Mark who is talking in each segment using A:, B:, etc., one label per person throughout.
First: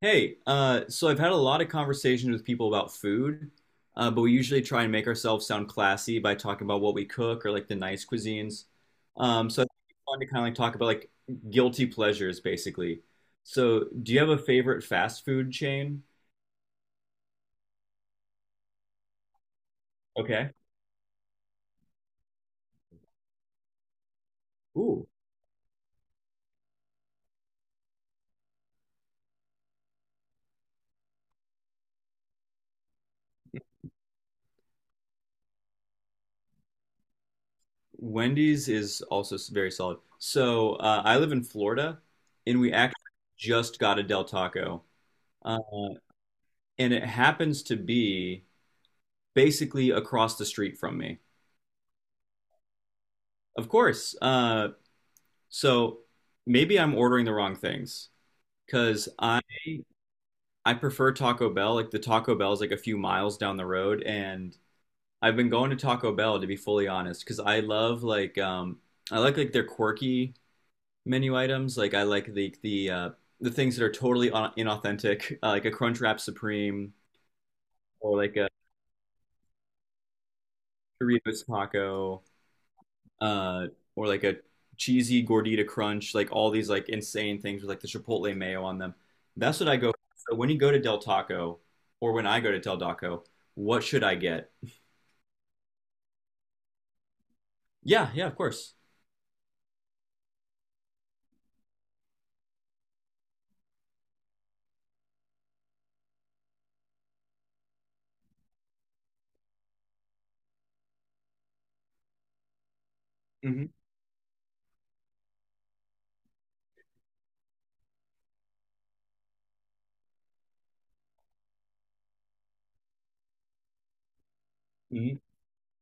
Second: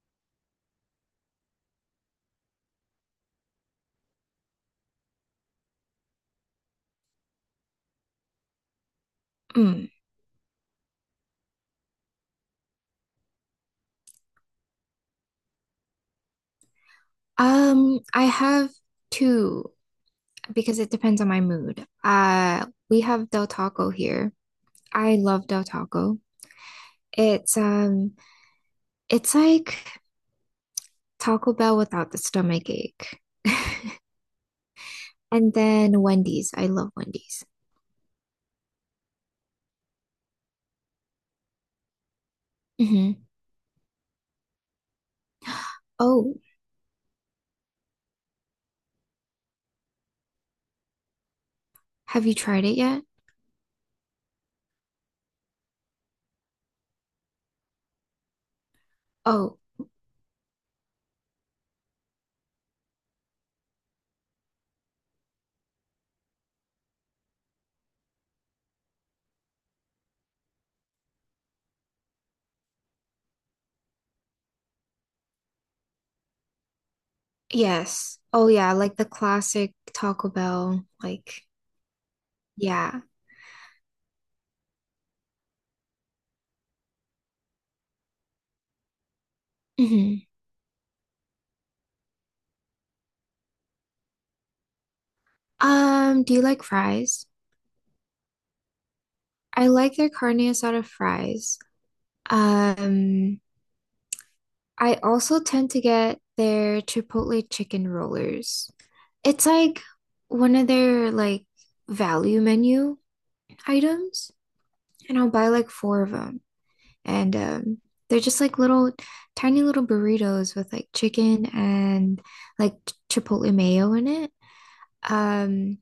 A: Hey, so I've had a lot of conversations with people about food, but we usually try and make ourselves sound classy by talking about what we cook or like the nice cuisines. So I think
B: Mm.
A: it's fun to kind of like talk about like guilty pleasures, basically. So, do you have a favorite fast food chain?
B: I have two
A: Okay.
B: because it depends on my mood. We have Del Taco here.
A: Ooh,
B: I love Del Taco. It's um, it's like Taco Bell without the stomach ache. And then Wendy's. I love Wendy's.
A: Wendy's is also very solid. So, I live in Florida, and we actually
B: Hmm.
A: just got a Del Taco, uh,
B: Oh,
A: and it happens to be basically across the street from me.
B: have you tried it yet?
A: Of course. So maybe I'm ordering the wrong things because I
B: Oh,
A: I prefer Taco Bell. Like the Taco Bell is like a few miles down the road, and I've been going to Taco Bell to be fully honest because I love like I like their quirky menu items. Like I like the things that are totally inauthentic, like a Crunchwrap Supreme or
B: yes.
A: like a
B: Oh, yeah, like the classic Taco Bell. Like,
A: Doritos taco.
B: yeah.
A: uh, or like a cheesy gordita crunch, like all these like insane things with like the chipotle mayo on them. That's what I go for.
B: Hmm.
A: So when you go to Del Taco, or when I go to Del Taco, what should I get?
B: Do you like fries?
A: Yeah, yeah, of course.
B: I like their carne asada fries. Um, I also tend to get their Chipotle chicken rollers. It's like one of their like value menu
A: Hmm.
B: items, and I'll buy like four of them. And They're just like little tiny little burritos with like chicken and Chipotle mayo in it.
A: Hmm.
B: Um,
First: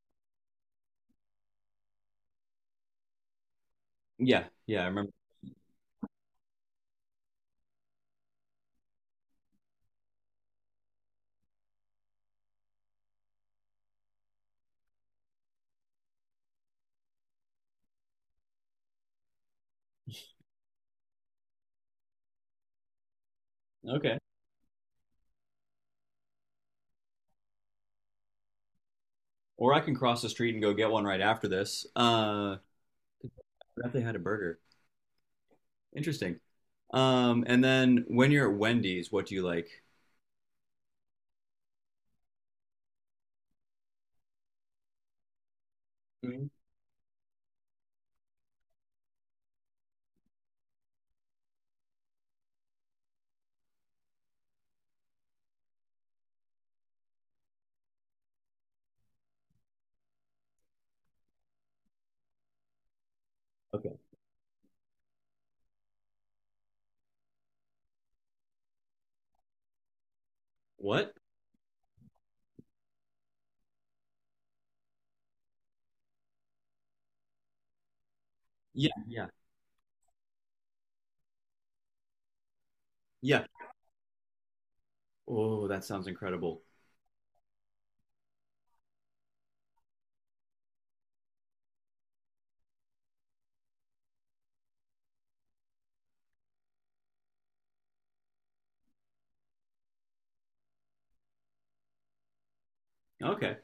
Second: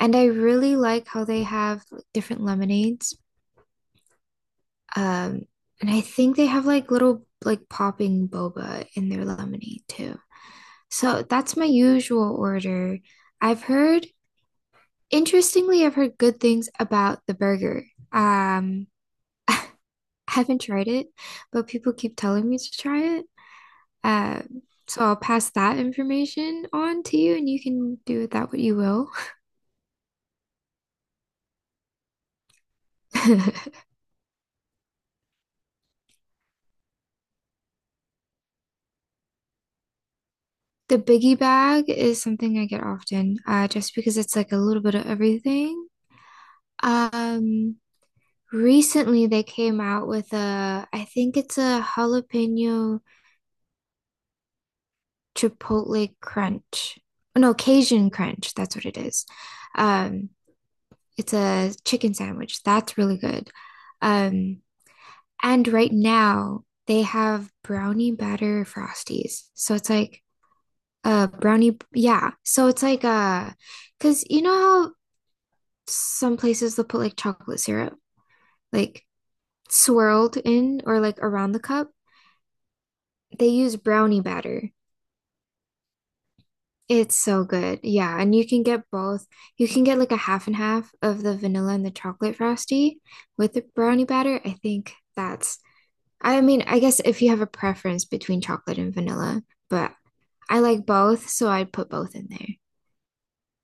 B: and I really like how they have like different lemonades.
A: Yeah, yeah, I remember.
B: Um, and I think they have like little like popping boba in their lemonade too. So that's my usual order. I've heard, interestingly, I've heard good things about the burger. Um, I haven't tried it, but people keep telling me to try it.
A: Okay.
B: Um, so I'll pass that information on to you, and you can do with that what you will.
A: Or I can cross the street and go get one right after this. I forgot they had a burger. Interesting. And then when you're at Wendy's, what do you like?
B: The biggie bag is something I get often, just because it's like a little bit of everything.
A: Mhm.
B: Um, Recently they came out with a, I think it's a jalapeno Chipotle Crunch. No, Cajun Crunch. That's what it is. Um, it's a chicken sandwich. That's really good.
A: Okay.
B: Um, and right now they have brownie batter frosties. So it's like
A: What?
B: a brownie, yeah. So it's like a, because you know how some places they'll put like chocolate syrup
A: Yeah,
B: like
A: yeah,
B: swirled in or like around the cup?
A: yeah.
B: They use brownie batter.
A: Oh, that sounds incredible.
B: It's so good. Yeah, and you can get both. You can get like a half and half of the vanilla and the chocolate frosty with the brownie batter. I think that's, I mean, I guess if you have a preference between chocolate and vanilla, but I like both, so I'd put both in there.
A: Okay.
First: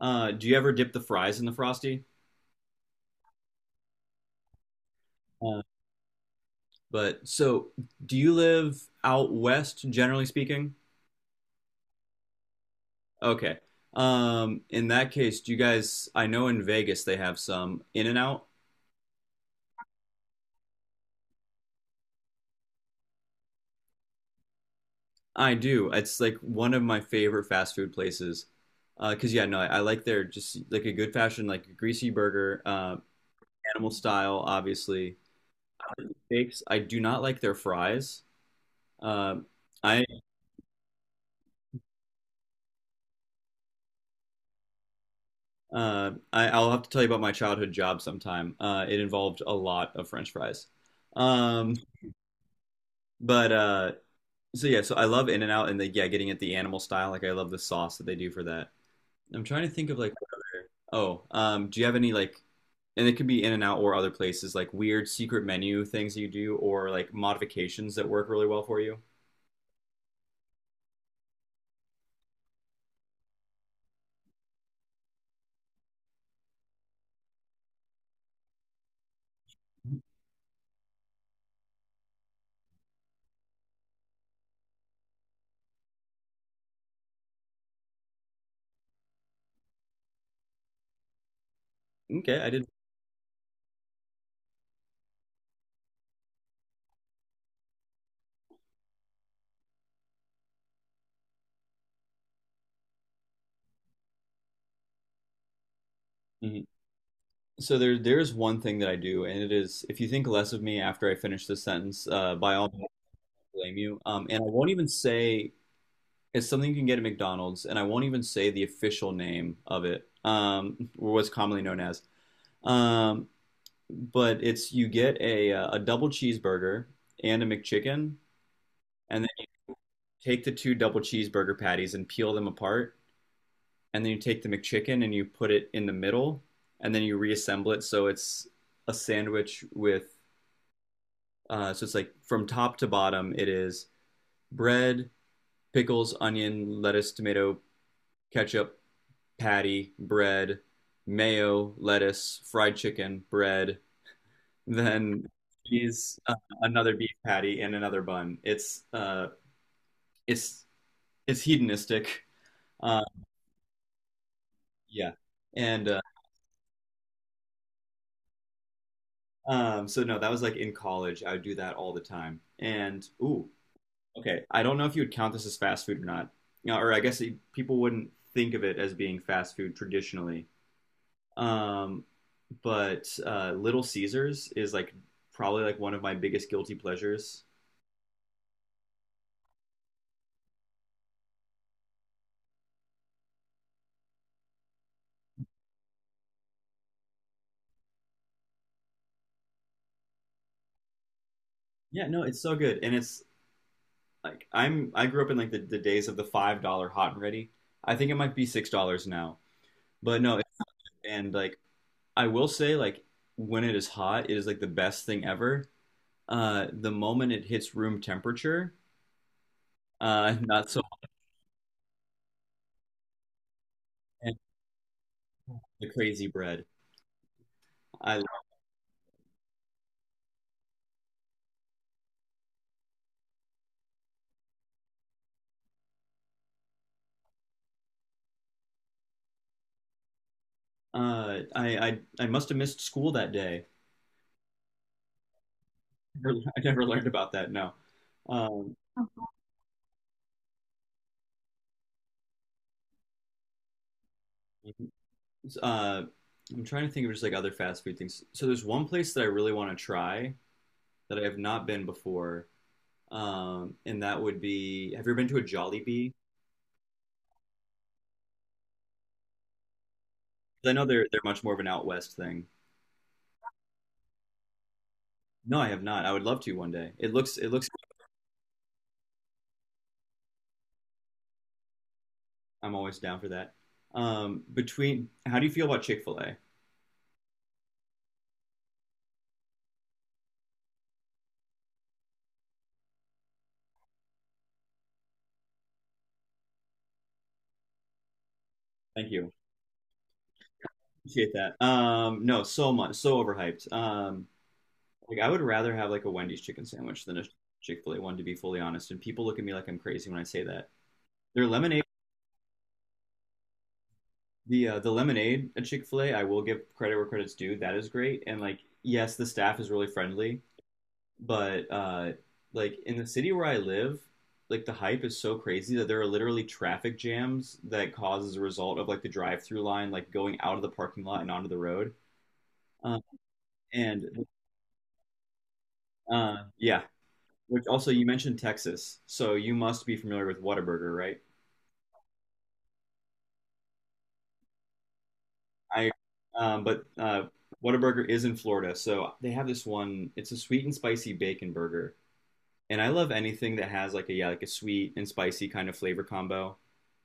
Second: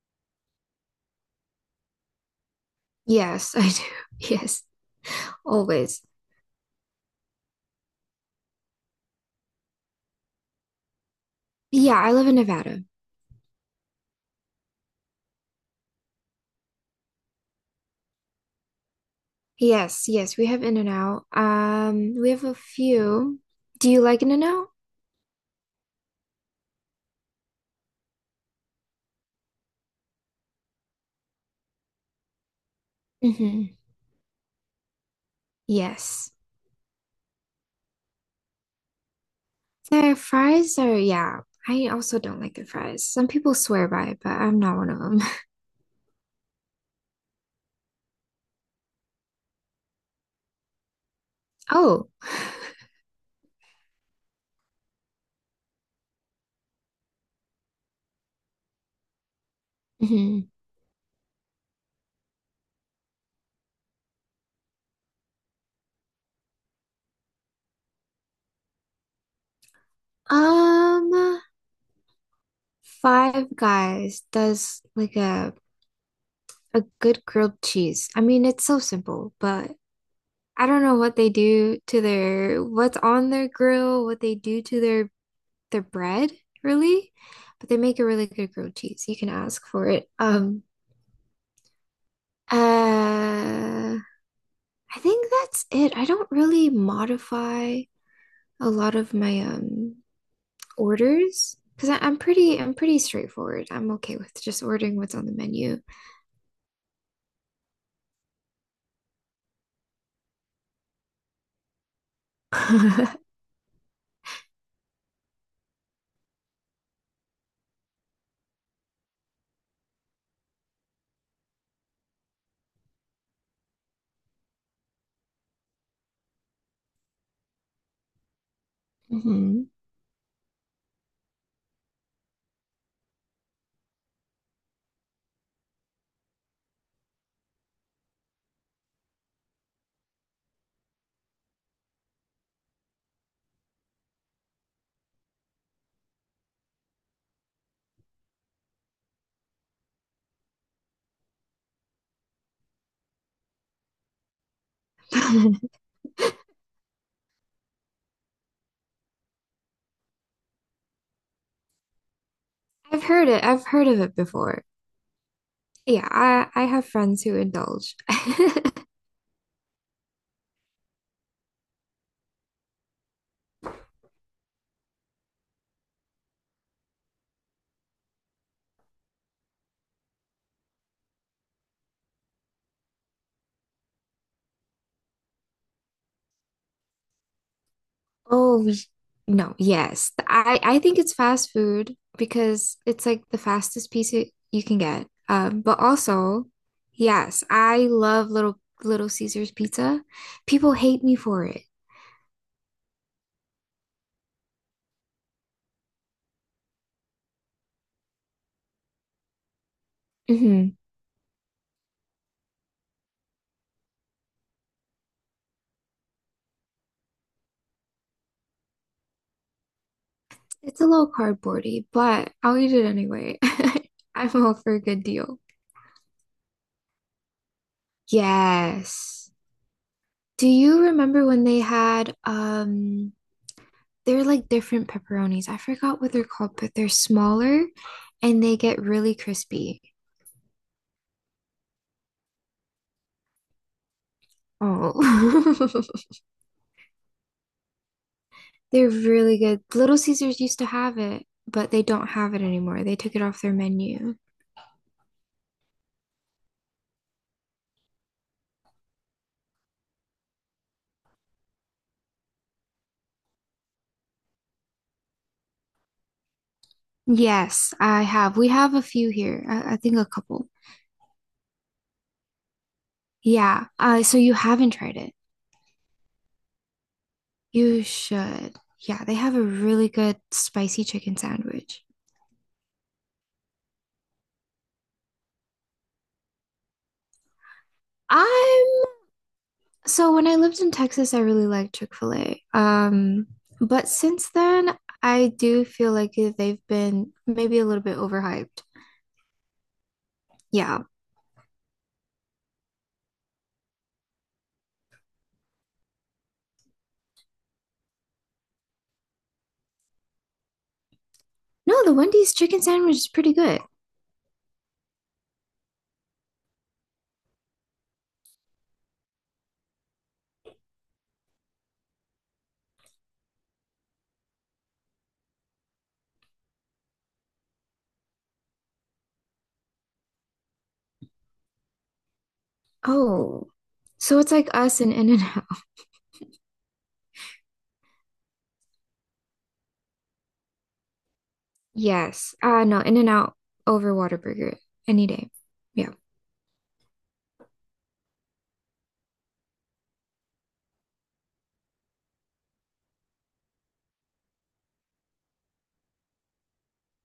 A: Do you ever dip the fries in the frosty?
B: Yes, I do. Yes,
A: Uh,
B: always.
A: but so, do you live out west, generally speaking?
B: Yeah, I live in Nevada.
A: Okay. In that case, do you guys? I know in Vegas they have some In-N-Out.
B: Yes, yes, we have In-N-Out. We have a few. Do you like In-N-Out?
A: I do. It's like one of my favorite fast food places. 'Cause yeah, no, I like their just like a good fashion, like a greasy burger,
B: Mm-hmm.
A: animal style, obviously.
B: Yes.
A: Bakes. I do not like their fries. Um, I
B: Their fries are, yeah, I also don't like their fries. Some people swear by it, but I'm not one of them.
A: I'll have to tell you about my childhood job sometime. It involved a lot of French fries. Um,
B: Oh,
A: but so yeah, so I love in and out and the, yeah, getting at the animal style. Like I love the sauce that they do for that. I'm trying to think of like what
B: hmm,
A: other. Oh, do you have any like? And it could be in and out or other places like weird secret menu things you do or like modifications that work really well for you.
B: um, Five Guys does like a good grilled cheese. I mean, it's so simple, but I don't know what they do to their, what's on their grill, what they do to their bread, really. But they make a really good grilled cheese. You can ask for it.
A: Okay, I did.
B: Uh, I think that's it. I don't really modify a lot of my orders because I'm pretty straightforward. I'm okay with just ordering what's on the menu.
A: Mhm. So there's one thing that I do, and it is if you think less of me after I finish this sentence, by all blame you. And I won't even say it's something you can get at McDonald's, and I won't even say the official name of it, or what's commonly known as. Um, but it's you get a double cheeseburger and a McChicken, and then you
B: Mhm.
A: take the two double cheeseburger patties and peel them apart, and then you take the McChicken and you put it in the middle, and then you reassemble it so it's a sandwich with so it's like from top to bottom it is bread, pickles, onion, lettuce, tomato, ketchup, patty, bread, mayo, lettuce, fried chicken, bread, then cheese, another beef patty, and another bun. It's it's hedonistic. Uh,
B: I've heard it. I've heard of it before.
A: yeah, and
B: Yeah, I have friends who indulge.
A: so no, that was like in college. I would do that all the time. And ooh, okay, I don't know if you would count this as fast food or not. You know, or I guess people wouldn't think of it as being fast food traditionally. Um, but Little Caesars is like probably like one of my biggest guilty pleasures.
B: Oh, no, yes. I think it's fast food because it's like the fastest piece it, you can get. But also, yes, I love little Little Caesar's pizza. People hate me for it.
A: Yeah, no, it's so good, and it's like I grew up in like the days of the $5 hot and ready. I think it might be $6 now, but no,
B: Hmm.
A: and like I will say like when it is hot, it is like the best thing ever. The moment it hits room temperature, not
B: It's
A: so
B: a little cardboardy, but I'll eat it anyway. I'm
A: and
B: all for a good deal.
A: the crazy bread. I
B: Yes. Do you remember when they had they're like different pepperonis? I forgot what they're called, but they're smaller and they get really crispy.
A: I must have missed school that day.
B: Oh,
A: I never learned about that. No. Um,
B: they're really good. Little Caesars used to have it, but they don't have it anymore. They took it off their menu.
A: Uh, I'm trying to think of just like other fast food things. So there's one place that I really want to try that I have not been before, and that would be. Have you ever been to a Jollibee?
B: Yes, I have. We have a few here. I think a couple.
A: 'Cause I know they're much more of an out west thing.
B: Yeah. So you haven't tried it.
A: No, I have not. I would love to one day. It looks.
B: You should. Yeah, they have a really good spicy chicken sandwich.
A: I'm always down for that. Between, how do you feel about Chick-fil-A?
B: I'm, so when I lived in Texas, I really liked Chick-fil-A. But since then, I do feel like they've been maybe a little bit overhyped.
A: Thank you.
B: Yeah.
A: Appreciate that. No, so much, so overhyped. Like I would rather have like a Wendy's chicken sandwich than a Chick-fil-A one, to be fully honest. And people look at me like I'm crazy when I say that. Their lemonade
B: No, the Wendy's chicken sandwich is pretty good.
A: the lemonade at Chick-fil-A, I will give credit where credit's due. That is great. And like, yes, the staff is really friendly, but like in the city where I live, like the hype is so crazy that there are literally traffic jams that cause as a result of like the drive-through line like going out of the parking lot and onto the road. Uh,
B: Oh, so
A: and
B: it's like us and in and out.
A: uh yeah, which also you mentioned Texas, so you must be familiar with Whataburger, right?
B: Yes. Uh, no, in and out over Whataburger any day.
A: I
B: Yeah.
A: But Whataburger is in Florida, so they have this one, it's a sweet and spicy bacon burger and I love anything that has like a yeah like a sweet and spicy kind of flavor combo.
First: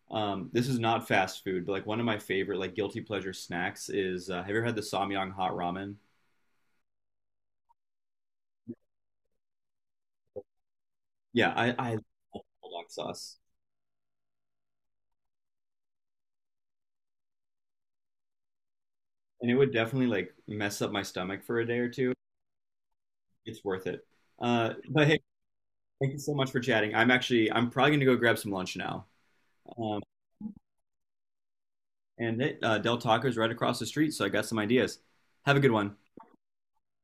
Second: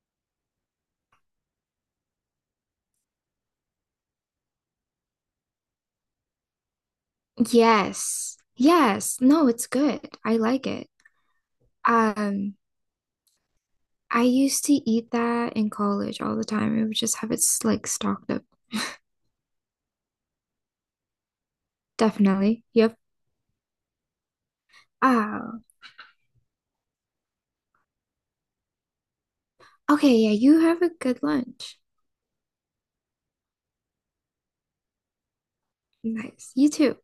A: This is not fast food, but like one of my favorite like guilty pleasure snacks is have you ever had the Samyang hot ramen?
B: Yes. Yes. No, it's good. I like it.
A: Yeah, I love
B: Um,
A: bulldog sauce,
B: I used to eat that in college all the time. I would just like stocked up.
A: and it would definitely like mess up my stomach for a day or two.
B: Definitely. Yep.
A: It's worth it. But hey,
B: Ah,
A: thank you so much for chatting. I'm actually, I'm probably gonna go grab some lunch now. Um,
B: okay. Yeah, you have a good lunch.
A: and it, Del Taco's right across the street, so I got some ideas. Have a good one.
B: Nice. You too.